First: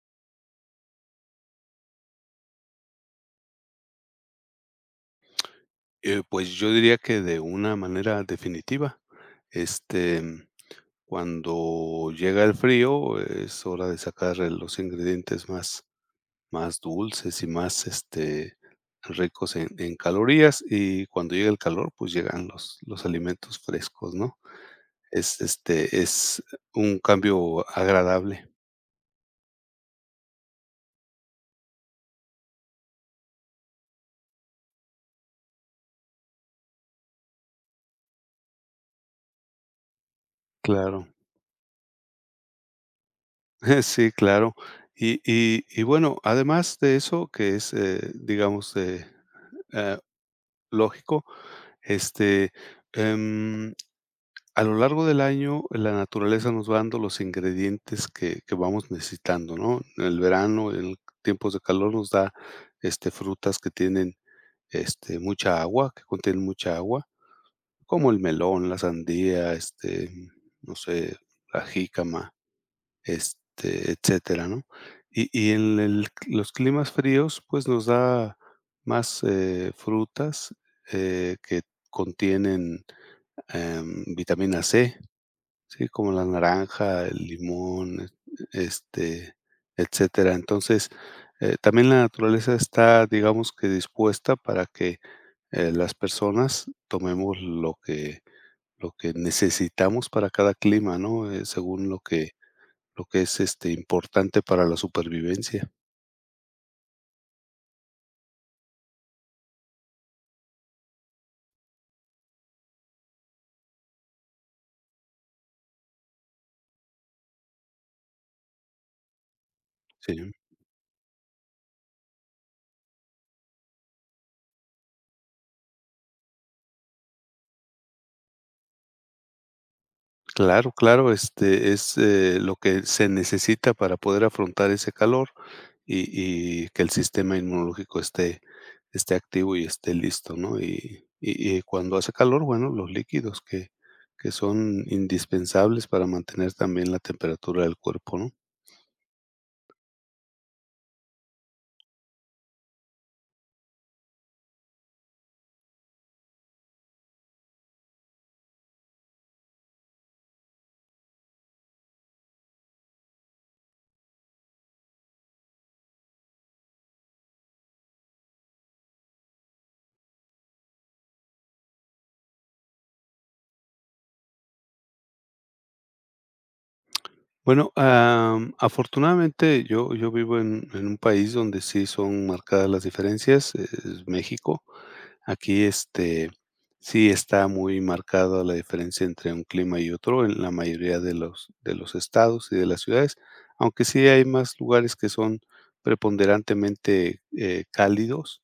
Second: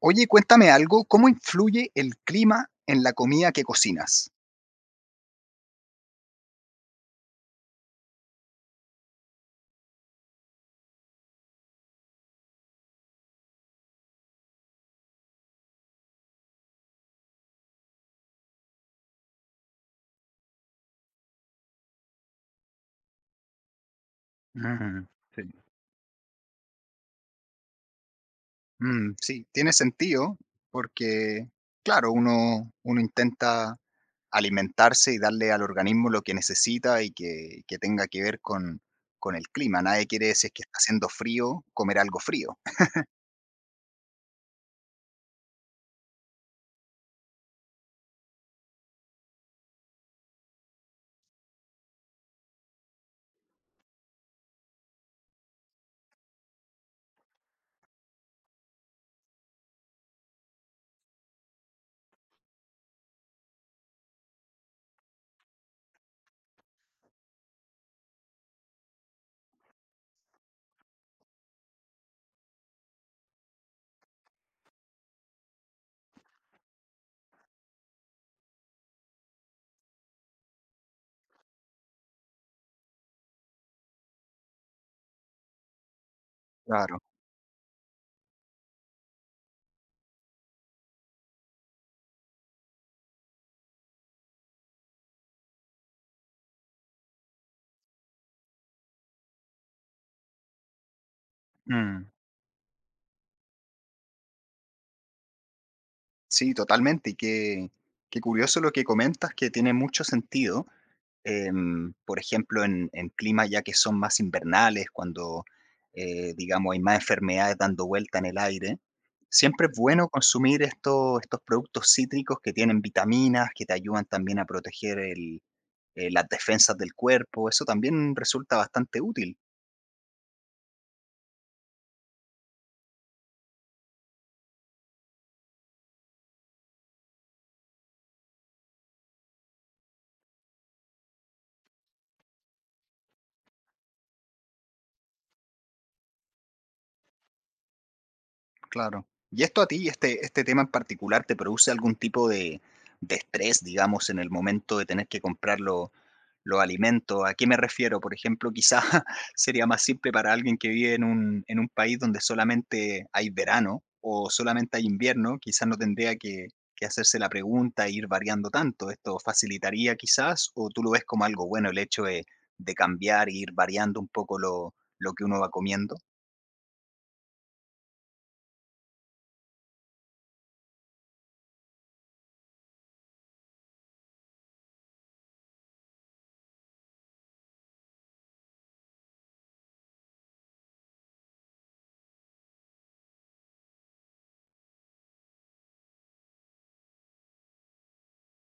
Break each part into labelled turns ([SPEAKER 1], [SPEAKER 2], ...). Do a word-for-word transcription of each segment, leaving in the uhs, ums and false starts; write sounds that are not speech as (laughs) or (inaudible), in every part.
[SPEAKER 1] Oye, cuéntame algo, ¿cómo influye el clima en la comida que cocinas?
[SPEAKER 2] Eh, pues yo diría que de una manera definitiva. Este, Cuando llega el frío, es hora de sacar los ingredientes más, más dulces y más este, ricos en, en calorías. Y cuando llega el calor, pues llegan los, los alimentos frescos, ¿no?
[SPEAKER 1] Mm,
[SPEAKER 2] Es,
[SPEAKER 1] sí.
[SPEAKER 2] este, es un cambio agradable,
[SPEAKER 1] Mm, sí, tiene sentido, porque, claro, uno, uno intenta alimentarse y darle al organismo lo que necesita y que, que tenga que ver con, con el clima. Nadie quiere, si es que está
[SPEAKER 2] claro.
[SPEAKER 1] haciendo frío, comer algo frío.
[SPEAKER 2] (laughs) Sí, claro. Y, y, y bueno, además de eso, que es, eh, digamos, eh, eh, lógico. Este, em, a lo largo del año, la naturaleza nos va dando los ingredientes que, que vamos necesitando, ¿no? En el verano, en tiempos de calor, nos da este, frutas que tienen este, mucha agua, que contienen mucha agua, como el melón, la sandía, este, no sé, la jícama, este, etcétera, ¿no? Y, y en el- los climas fríos, pues nos da más eh, frutas eh, que contienen Em, vitamina C, sí, como la
[SPEAKER 1] Claro.
[SPEAKER 2] naranja, el limón, este, etcétera. Entonces, eh, también la naturaleza está, digamos que dispuesta para que, eh, las personas tomemos lo que lo que necesitamos para cada clima, ¿no? Eh, según lo
[SPEAKER 1] Mm,
[SPEAKER 2] que lo que es, este, importante para la supervivencia.
[SPEAKER 1] sí, totalmente. Y qué, qué curioso lo que comentas, que tiene mucho sentido. Em, por ejemplo, en, en climas ya que son más invernales, cuando, eh, digamos, hay más enfermedades dando vuelta en el aire, siempre es bueno
[SPEAKER 2] Sí.
[SPEAKER 1] consumir estos, estos productos cítricos que tienen vitaminas, que te ayudan también a proteger el- eh, las defensas del cuerpo. Eso también resulta bastante útil.
[SPEAKER 2] Claro, claro, este, es, eh, lo que se necesita para poder afrontar ese calor y y que el sistema inmunológico esté esté activo y esté listo, ¿no? Y y y cuando hace calor, bueno, los líquidos que que son indispensables para mantener también la temperatura del cuerpo, ¿no?
[SPEAKER 1] Claro. ¿Y esto a ti, este, este tema en particular, te produce algún tipo de, de estrés, digamos, en el momento de tener que comprar lo- los alimentos? ¿A qué me refiero? Por ejemplo, quizás (laughs) sería más simple para alguien que vive en un, en un país donde solamente hay verano o solamente hay invierno, quizás no tendría que, que hacerse la pregunta e ir variando tanto. ¿Esto facilitaría quizás o tú lo ves como algo bueno el hecho de, de cambiar e ir variando un poco lo, lo que uno va comiendo?
[SPEAKER 2] Bueno, am, afortunadamente yo yo vivo en en un país donde sí son marcadas las diferencias, es México. Aquí, este, sí está muy marcada la diferencia entre un clima y otro en la mayoría de los de los estados y de las ciudades, aunque sí hay más lugares que son preponderantemente, eh, cálidos,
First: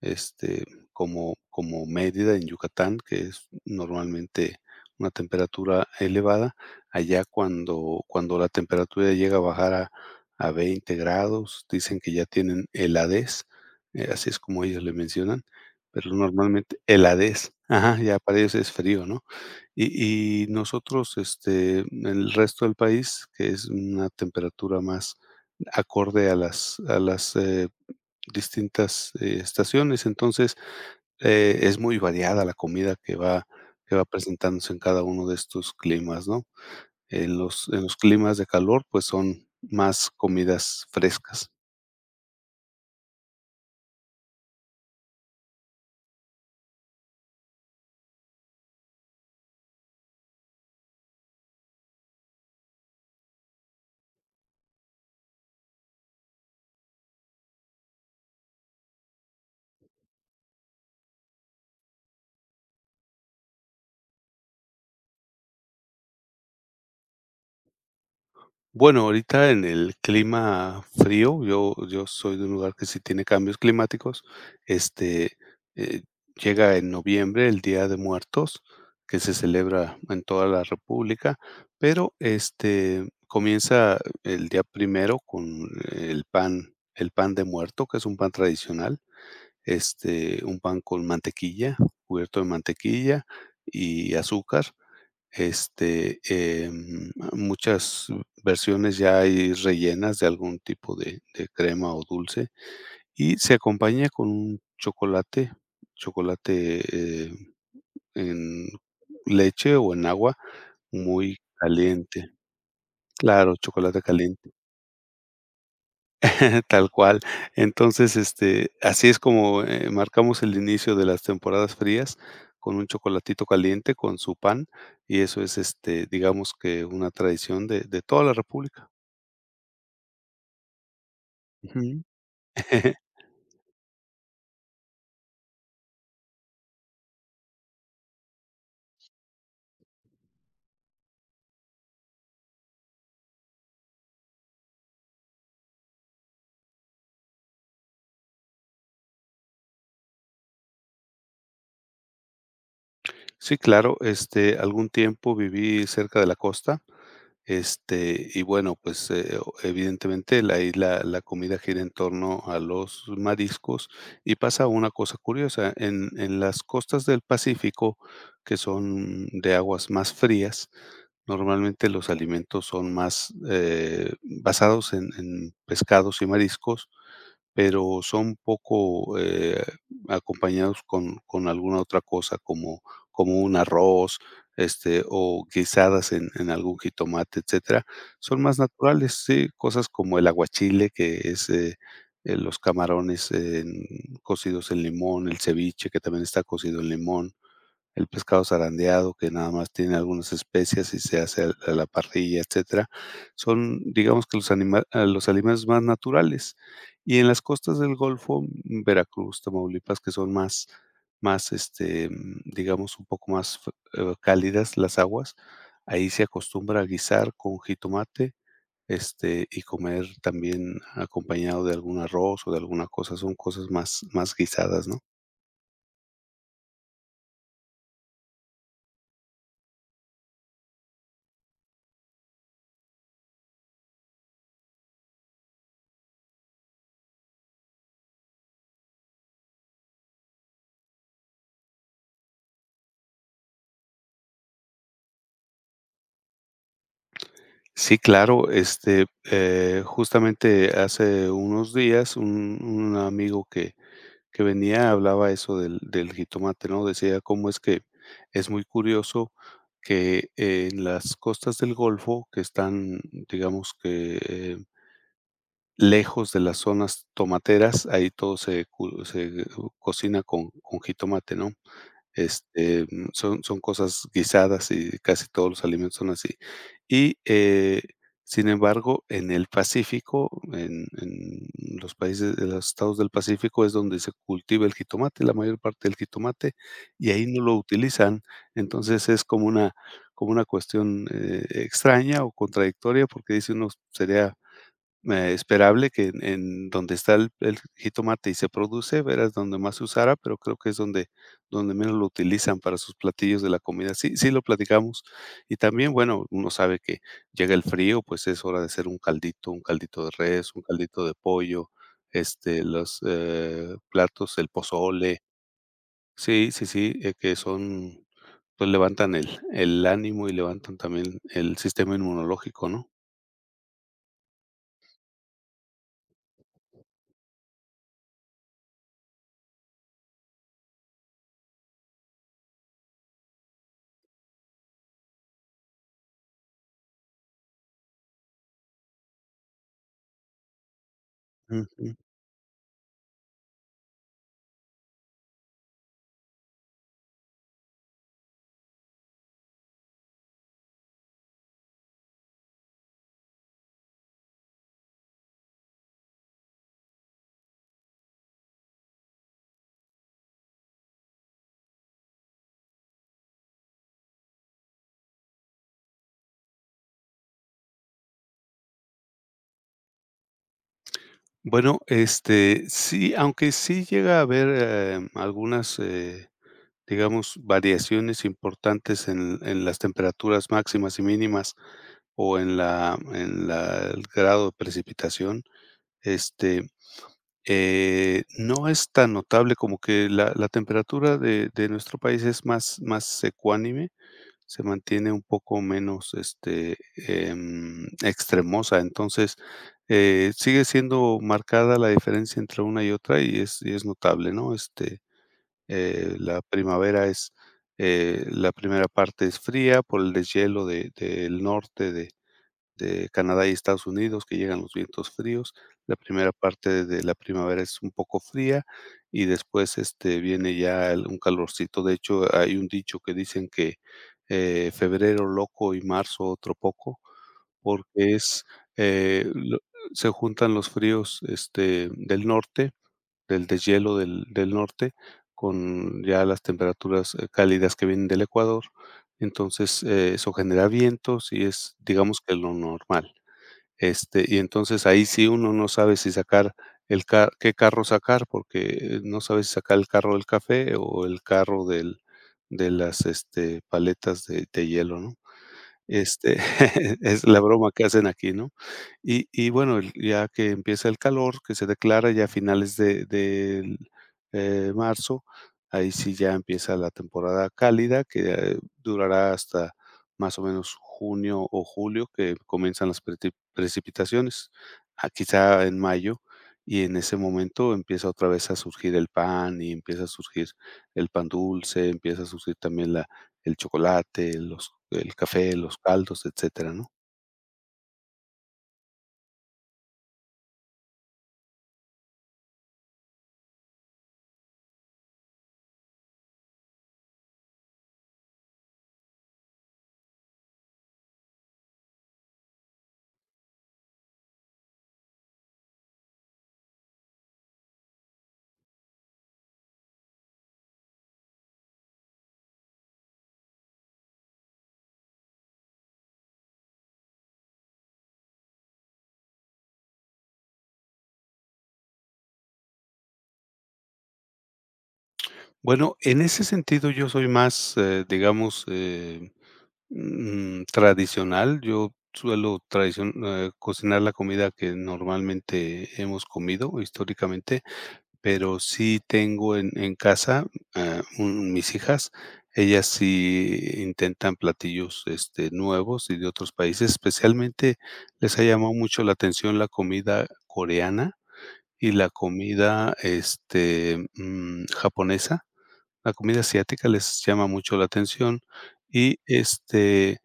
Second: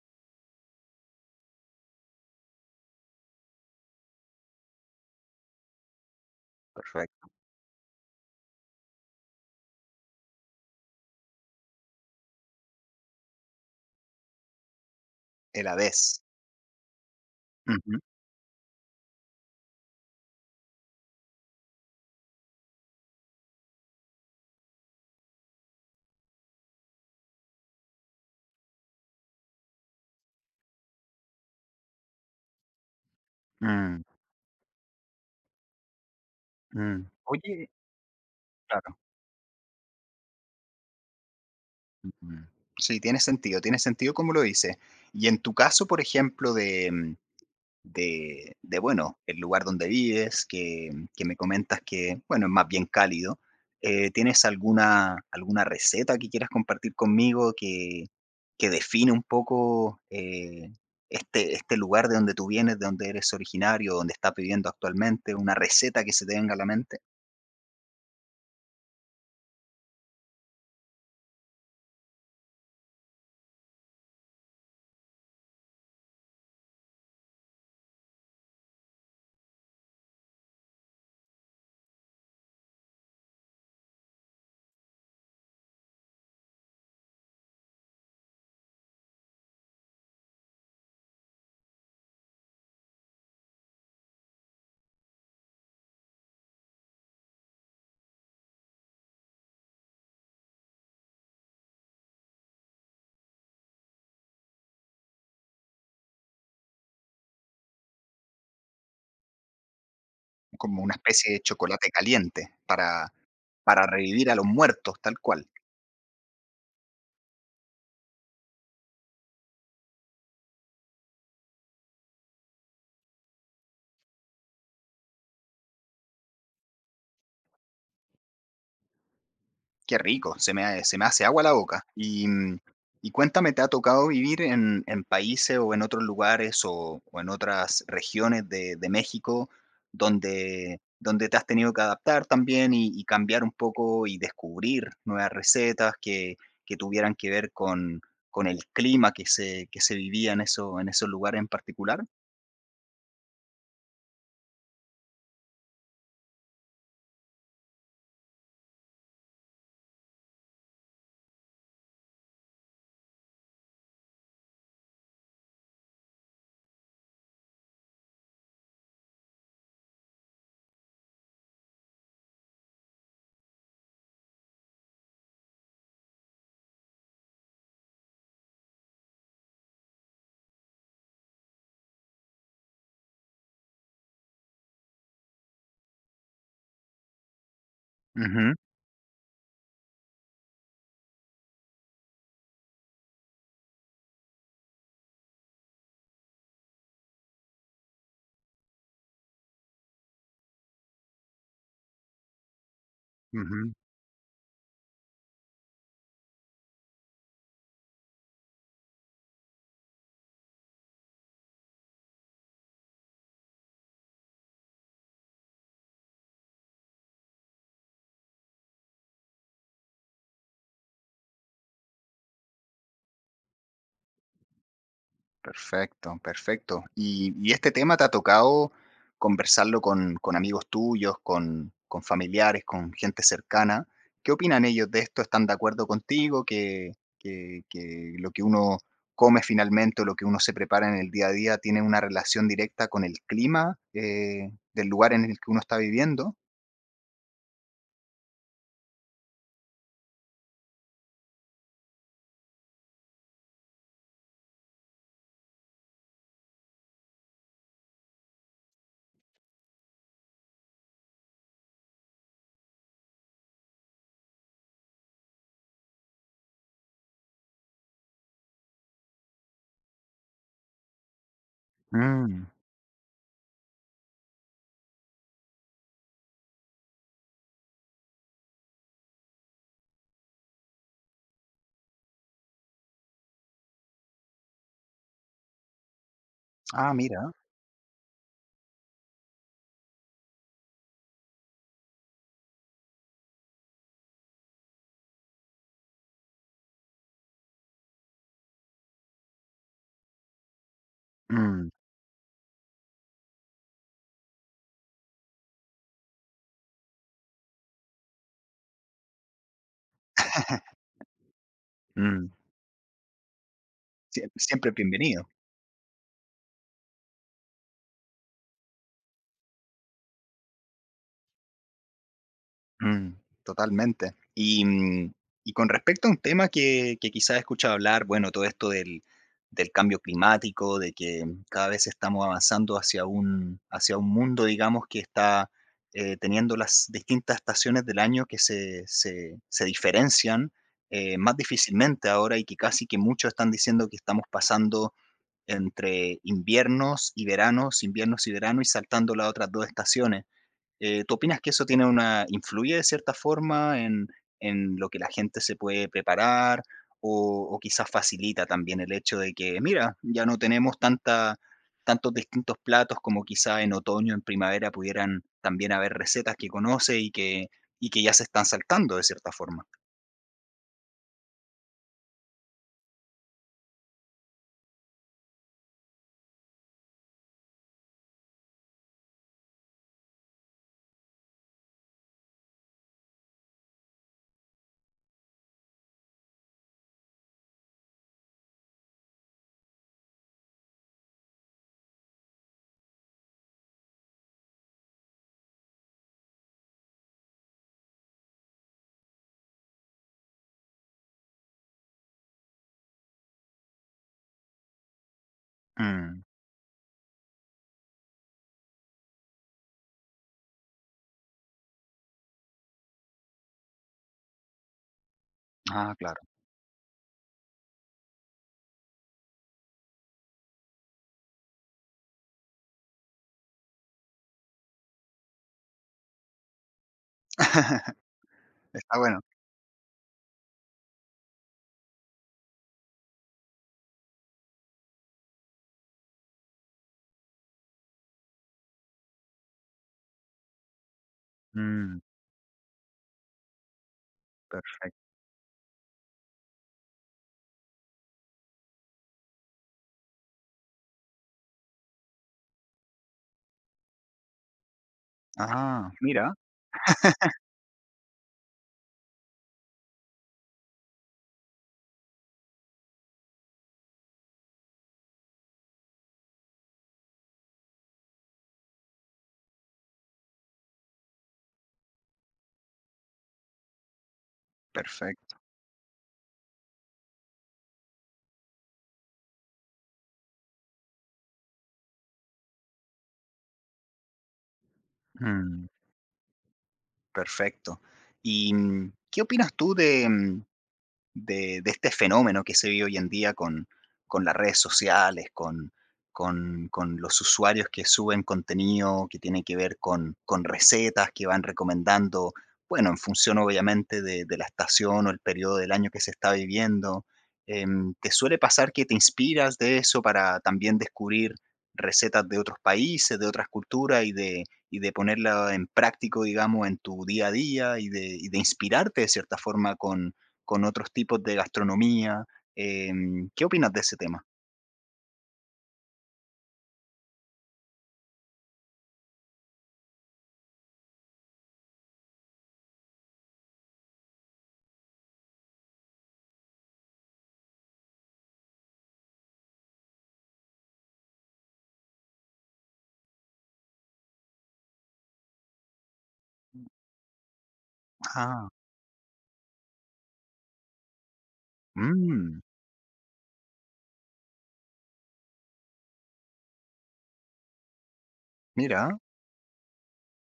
[SPEAKER 2] este, como, como Mérida en Yucatán, que es normalmente una temperatura elevada, allá
[SPEAKER 1] Perfecto.
[SPEAKER 2] cuando, cuando la temperatura llega a bajar a, a veinte grados, dicen que ya tienen heladez, eh, así es como ellos le mencionan,
[SPEAKER 1] El
[SPEAKER 2] pero
[SPEAKER 1] vez.
[SPEAKER 2] normalmente heladez, ajá, ya para ellos es frío, ¿no? Y, y nosotros, este, en el resto del país, que es una temperatura más acorde a las, a las eh, distintas, eh, estaciones. Entonces, eh, es muy variada la comida que va que
[SPEAKER 1] Mm,
[SPEAKER 2] va presentándose en cada uno de estos climas, ¿no?
[SPEAKER 1] mm.
[SPEAKER 2] En
[SPEAKER 1] Oye,
[SPEAKER 2] los en los climas de calor,
[SPEAKER 1] claro.
[SPEAKER 2] pues, son más comidas frescas.
[SPEAKER 1] Ujú. Sí, tiene sentido, tiene sentido como lo dices. Y en tu caso, por ejemplo, de, mm, de, de, bueno, el lugar donde vives, que, mm, que me comentas que, bueno, es más bien cálido, eh, ¿tienes alguna, alguna receta que quieras compartir conmigo que, que define un poco eh, este, este lugar de donde tú vienes, de donde eres originario, donde estás viviendo actualmente? ¿Una receta que se te venga a la mente?
[SPEAKER 2] Bueno, ahorita en el clima frío, yo yo soy de un lugar que sí tiene cambios climáticos. este, eh, Llega en noviembre el Día de Muertos, que se celebra en toda la república, pero, este, comienza el día primero con el pan el pan de muerto, que es un pan tradicional, este, un pan con mantequilla, cubierto de mantequilla y azúcar. Este, em, muchas versiones ya hay rellenas de algún tipo de de crema o dulce, y se acompaña con un chocolate, chocolate, eh, en leche o en agua
[SPEAKER 1] Como una especie
[SPEAKER 2] muy
[SPEAKER 1] de chocolate
[SPEAKER 2] caliente.
[SPEAKER 1] caliente para,
[SPEAKER 2] Claro,
[SPEAKER 1] para
[SPEAKER 2] chocolate
[SPEAKER 1] revivir a los
[SPEAKER 2] caliente.
[SPEAKER 1] muertos, tal cual.
[SPEAKER 2] (laughs) Tal cual. Entonces, este, así es como, eh, marcamos el inicio de las temporadas frías con un chocolatito caliente, con su pan, y eso es, este, digamos que una tradición de de toda la república.
[SPEAKER 1] Qué rico, se me, ha- se me hace agua la boca.
[SPEAKER 2] Ujú.
[SPEAKER 1] Y, mm,
[SPEAKER 2] (laughs)
[SPEAKER 1] y cuéntame, ¿te ha tocado vivir en, en países o en otros lugares o, o en otras regiones de, de México donde, donde te has tenido que adaptar también y, y cambiar un poco y descubrir nuevas recetas que, que tuvieran que ver con, con el clima que se, que se vivía en, eso, en esos lugares en particular?
[SPEAKER 2] Sí, claro, este, algún tiempo viví cerca de la costa. Este, y bueno, pues, eh, o evidentemente la ahí la la comida gira en torno a los mariscos, y pasa una cosa curiosa, en en las costas del Pacífico, que son de aguas más frías, normalmente los alimentos son más, eh, basados en en pescados y mariscos, pero son poco, eh, acompañados con con alguna otra cosa, como como un arroz, este, o guisadas en en algún jitomate, etcétera. Son
[SPEAKER 1] Ujú,
[SPEAKER 2] más naturales, sí, cosas como el aguachile, que es, eh, eh, los camarones en cocidos en limón, el ceviche, que también está cocido en limón, el pescado zarandeado, que nada más tiene algunas especias y se hace al a la parrilla, etcétera,
[SPEAKER 1] ujú.
[SPEAKER 2] son, digamos que los anima ah, los alimentos más naturales. Y en las costas del Golfo, mm, Veracruz, Tamaulipas, que son más más, este, mm, digamos, un poco más f eh, cálidas las aguas, ahí se acostumbra a guisar con jitomate, este, y comer también acompañado de algún arroz o de alguna cosa, son cosas más más guisadas, ¿no?
[SPEAKER 1] Perfecto, perfecto. Y, y este tema te ha tocado conversarlo con, con amigos tuyos, con, con familiares, con gente cercana. ¿Qué opinan ellos de esto? ¿Están de acuerdo contigo que, que, que lo que uno come finalmente o lo que uno se prepara en el día a día tiene una relación directa con el clima eh, del lugar en el que uno está viviendo?
[SPEAKER 2] Sí, claro, este, eh, justamente hace unos días un, un amigo que, que venía hablaba eso del, del jitomate, ¿no? Decía cómo es que es muy curioso que eh, en las costas del Golfo, que están, digamos que eh, lejos de las zonas tomateras, ahí todo se, cu- se eh, cocina con, con jitomate, ¿no?
[SPEAKER 1] Mm.
[SPEAKER 2] Este, mm, son son cosas guisadas y casi todos los alimentos son así. Y, eh, sin embargo, en el Pacífico, en en los países de los estados del Pacífico es donde se cultiva el jitomate, la mayor parte del jitomate,
[SPEAKER 1] Ah,
[SPEAKER 2] y ahí
[SPEAKER 1] mira.
[SPEAKER 2] no lo utilizan. Entonces, es como una como una cuestión, eh, extraña o contradictoria, porque dice uno sería eh, esperable que en en donde está el el jitomate y se produce, verás donde más se usara, pero creo que es donde
[SPEAKER 1] Mm,
[SPEAKER 2] donde menos lo utilizan para sus platillos de la comida. Sí, sí lo platicamos. Y también, bueno, uno sabe que llega el frío, pues es hora de hacer un caldito, un caldito de res, un caldito de pollo,
[SPEAKER 1] mm.
[SPEAKER 2] este, los, eh,
[SPEAKER 1] Sie-
[SPEAKER 2] platos, el
[SPEAKER 1] Siempre
[SPEAKER 2] pozole.
[SPEAKER 1] bienvenido.
[SPEAKER 2] Sí, sí, sí, eh, que son pues levantan el el ánimo y levantan también el sistema inmunológico, ¿no?
[SPEAKER 1] Mm, totalmente. Y, mm, y con respecto a un tema que, que quizás he escuchado hablar, bueno, todo esto del, del cambio climático, de que cada vez estamos avanzando hacia un, hacia un mundo, digamos, que está eh, teniendo las distintas estaciones del año que se, se, se diferencian eh, más
[SPEAKER 2] Ujú.
[SPEAKER 1] difícilmente ahora y que casi que muchos están diciendo que estamos pasando entre inviernos y veranos, inviernos y verano y saltando las otras dos estaciones. Eh, ¿tú opinas que eso tiene una influye de cierta forma en, en lo que la gente se puede preparar o, o quizás facilita también el hecho de que, mira, ya no tenemos tanta, tantos distintos platos como quizá en otoño, en primavera pudieran también haber recetas que conoce y que, y que ya se están saltando de cierta forma?
[SPEAKER 2] Bueno, este, sí, aunque sí llega a haber, em, algunas, eh, digamos, variaciones importantes en en las temperaturas máximas y mínimas, o en la en la el grado de precipitación. este, Eh, no es tan notable como que la la temperatura de de nuestro país es más más ecuánime, se mantiene un poco menos, este, em, extremosa. Entonces, eh, sigue siendo marcada la diferencia entre una y otra y es y es notable, ¿no? Este, eh,
[SPEAKER 1] Mm,
[SPEAKER 2] la primavera es, eh, la primera parte es fría por el deshielo de del norte de de Canadá y Estados Unidos, que llegan los vientos fríos.
[SPEAKER 1] ah,
[SPEAKER 2] La
[SPEAKER 1] claro.
[SPEAKER 2] primera parte de la primavera es un poco fría y después, este, viene ya el un calorcito. De hecho, hay un dicho que dicen que, eh, febrero loco y marzo otro poco, porque
[SPEAKER 1] (laughs)
[SPEAKER 2] es,
[SPEAKER 1] Está bueno.
[SPEAKER 2] eh, lo se juntan los fríos, este, del norte, del deshielo del del norte, con ya las temperaturas, eh, cálidas que vienen del Ecuador. Entonces, eh, eso genera vientos y es,
[SPEAKER 1] Mm,
[SPEAKER 2] digamos que lo normal. Este, y entonces ahí
[SPEAKER 1] perfecto.
[SPEAKER 2] sí uno no sabe si sacar el ca qué carro sacar, porque no sabe si sacar el carro del café o el carro del de las, este, paletas de de hielo, ¿no?
[SPEAKER 1] Ah, mira,
[SPEAKER 2] Este, (laughs) es la broma que hacen aquí, ¿no? Y y bueno, el ya que empieza el calor, que se declara ya a finales de del, eh, marzo, ahí sí ya empieza la temporada cálida, que eh, durará hasta más o menos junio o julio, que comienzan las preti precipitaciones, ah,
[SPEAKER 1] perfecto.
[SPEAKER 2] quizá en mayo, y en ese momento empieza otra vez a surgir el pan, y empieza a surgir el pan dulce, empieza a surgir también la el chocolate, los el café,
[SPEAKER 1] Mm,
[SPEAKER 2] los caldos, etcétera, ¿no?
[SPEAKER 1] perfecto. ¿Y mm, qué opinas tú de, mm, de, de este fenómeno que se vive hoy en día con, con las redes sociales, con, con, con los usuarios que suben contenido que tiene que ver con, con recetas que van recomendando, bueno, en función obviamente de, de la estación o el periodo del año que se está viviendo. Em, ¿te suele pasar que te inspiras de eso para también descubrir recetas de otros países, de otras culturas y de, y de ponerla en práctico, digamos, en tu día a día y de, y de inspirarte de cierta forma con otros tipos de gastronomía? Em, ¿qué opinas de ese tema?
[SPEAKER 2] Bueno, en ese sentido yo soy más, eh, digamos, eh, mm, tradicional. Yo suelo tradicion eh, cocinar la comida que normalmente hemos comido históricamente, pero sí tengo en en casa, ah, un mis hijas, ellas sí intentan platillos, este, nuevos y de otros países, especialmente les ha
[SPEAKER 1] Ah,
[SPEAKER 2] llamado mucho la atención la comida coreana. Y la
[SPEAKER 1] mm,
[SPEAKER 2] comida, este, mm, japonesa, la comida asiática les llama mucho la atención
[SPEAKER 1] mira,
[SPEAKER 2] y, este,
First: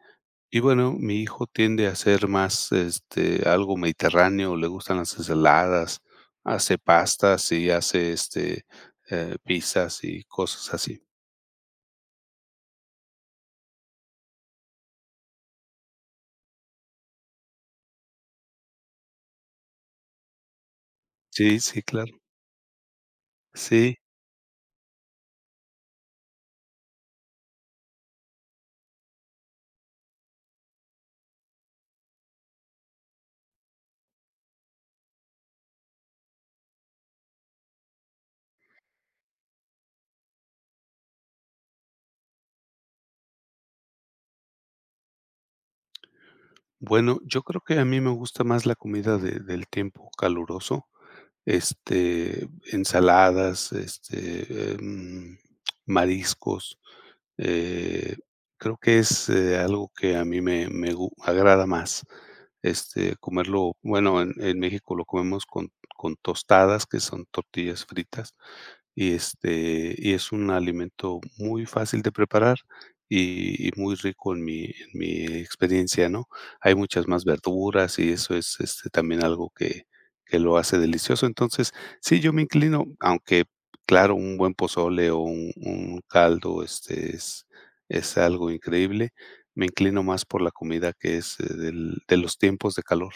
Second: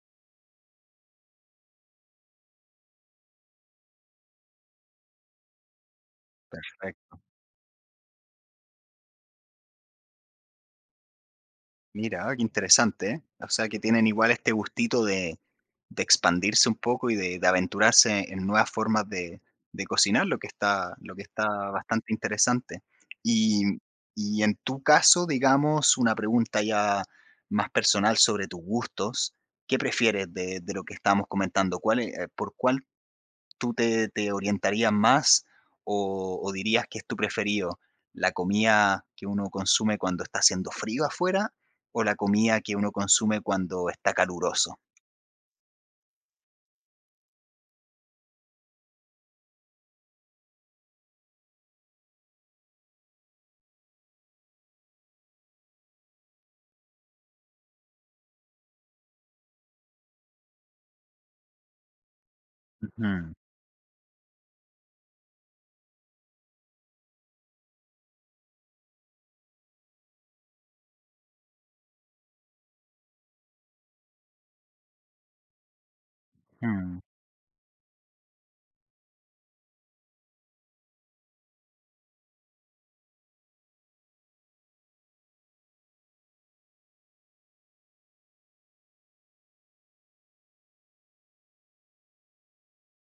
[SPEAKER 2] y bueno, mi hijo tiende a hacer más, este, algo mediterráneo, le gustan las ensaladas, hace
[SPEAKER 1] perfecto.
[SPEAKER 2] pastas y hace, este, eh, pizzas y cosas así.
[SPEAKER 1] Mira, qué interesante, ¿eh? O sea, que tienen igual este gustito de, de expandirse un poco y de, de aventurarse en nuevas formas de, de cocinar, lo que está, lo que está
[SPEAKER 2] Sí, sí, claro.
[SPEAKER 1] bastante interesante. Y,
[SPEAKER 2] Sí.
[SPEAKER 1] y en tu caso, digamos, una pregunta ya más personal sobre tus gustos. ¿Qué prefieres de, de lo que estábamos comentando? ¿Cuál, es- eh, por cuál tú te, te orientarías más o, o dirías que es tu preferido? ¿La comida que uno consume cuando está haciendo frío afuera o la comida que uno consume cuando está caluroso?
[SPEAKER 2] Bueno, yo creo que a mí me gusta más la comida de del tiempo caluroso. Este, ensaladas, este, em, mariscos. Eh, Creo que es, eh, algo que a mí me me gu agrada más, este,
[SPEAKER 1] Ujú,
[SPEAKER 2] comerlo bueno, en en México lo comemos con con tostadas, que son tortillas fritas, y, este, y es un alimento muy fácil de preparar y, y muy rico en mi, en mi experiencia, ¿no? Hay
[SPEAKER 1] ujú.
[SPEAKER 2] muchas más verduras y eso es este, también algo que, que lo hace delicioso. Entonces, sí, yo me inclino, aunque claro, un buen pozole o un, un caldo este, es, es algo increíble, me inclino más por la comida que es eh, del- de los tiempos de calor.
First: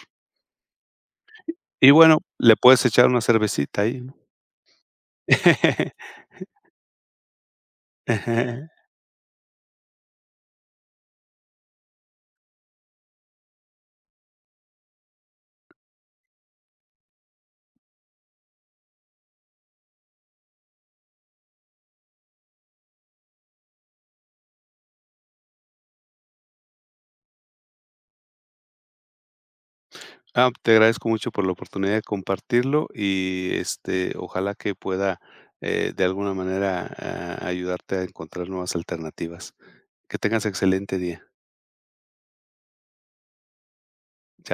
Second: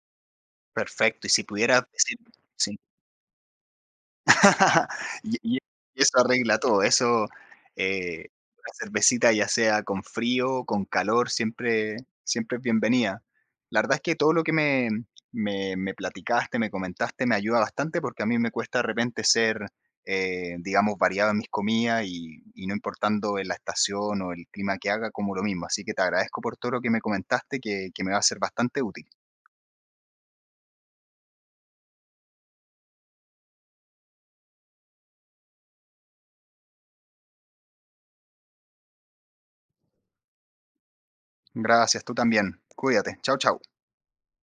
[SPEAKER 1] Perfecto. Y si pudieras
[SPEAKER 2] Y
[SPEAKER 1] decir,
[SPEAKER 2] bueno, le
[SPEAKER 1] sí.
[SPEAKER 2] puedes echar una cervecita ahí, ¿no?
[SPEAKER 1] (laughs) Y y y eso
[SPEAKER 2] (laughs)
[SPEAKER 1] arregla todo, eso, eh, una cervecita, ya sea con frío, con calor, siempre siempre es bienvenida. La verdad es que todo lo que me me me platicaste, me comentaste, me ayuda bastante, porque a mí me cuesta de repente ser, eh, digamos, variado en mis comidas y y no importando en la estación o el clima que haga, como lo mismo. Así que te agradezco por todo lo que me comentaste, que que me va a ser bastante útil.
[SPEAKER 2] Ah, te agradezco mucho por la oportunidad de compartirlo y, este, ojalá que pueda, eh, de alguna manera, ah, ayudarte a encontrar nuevas alternativas. Que tengas excelente día.
[SPEAKER 1] Gracias, tú también. Cuídate. Chao, chao.
[SPEAKER 2] Chao.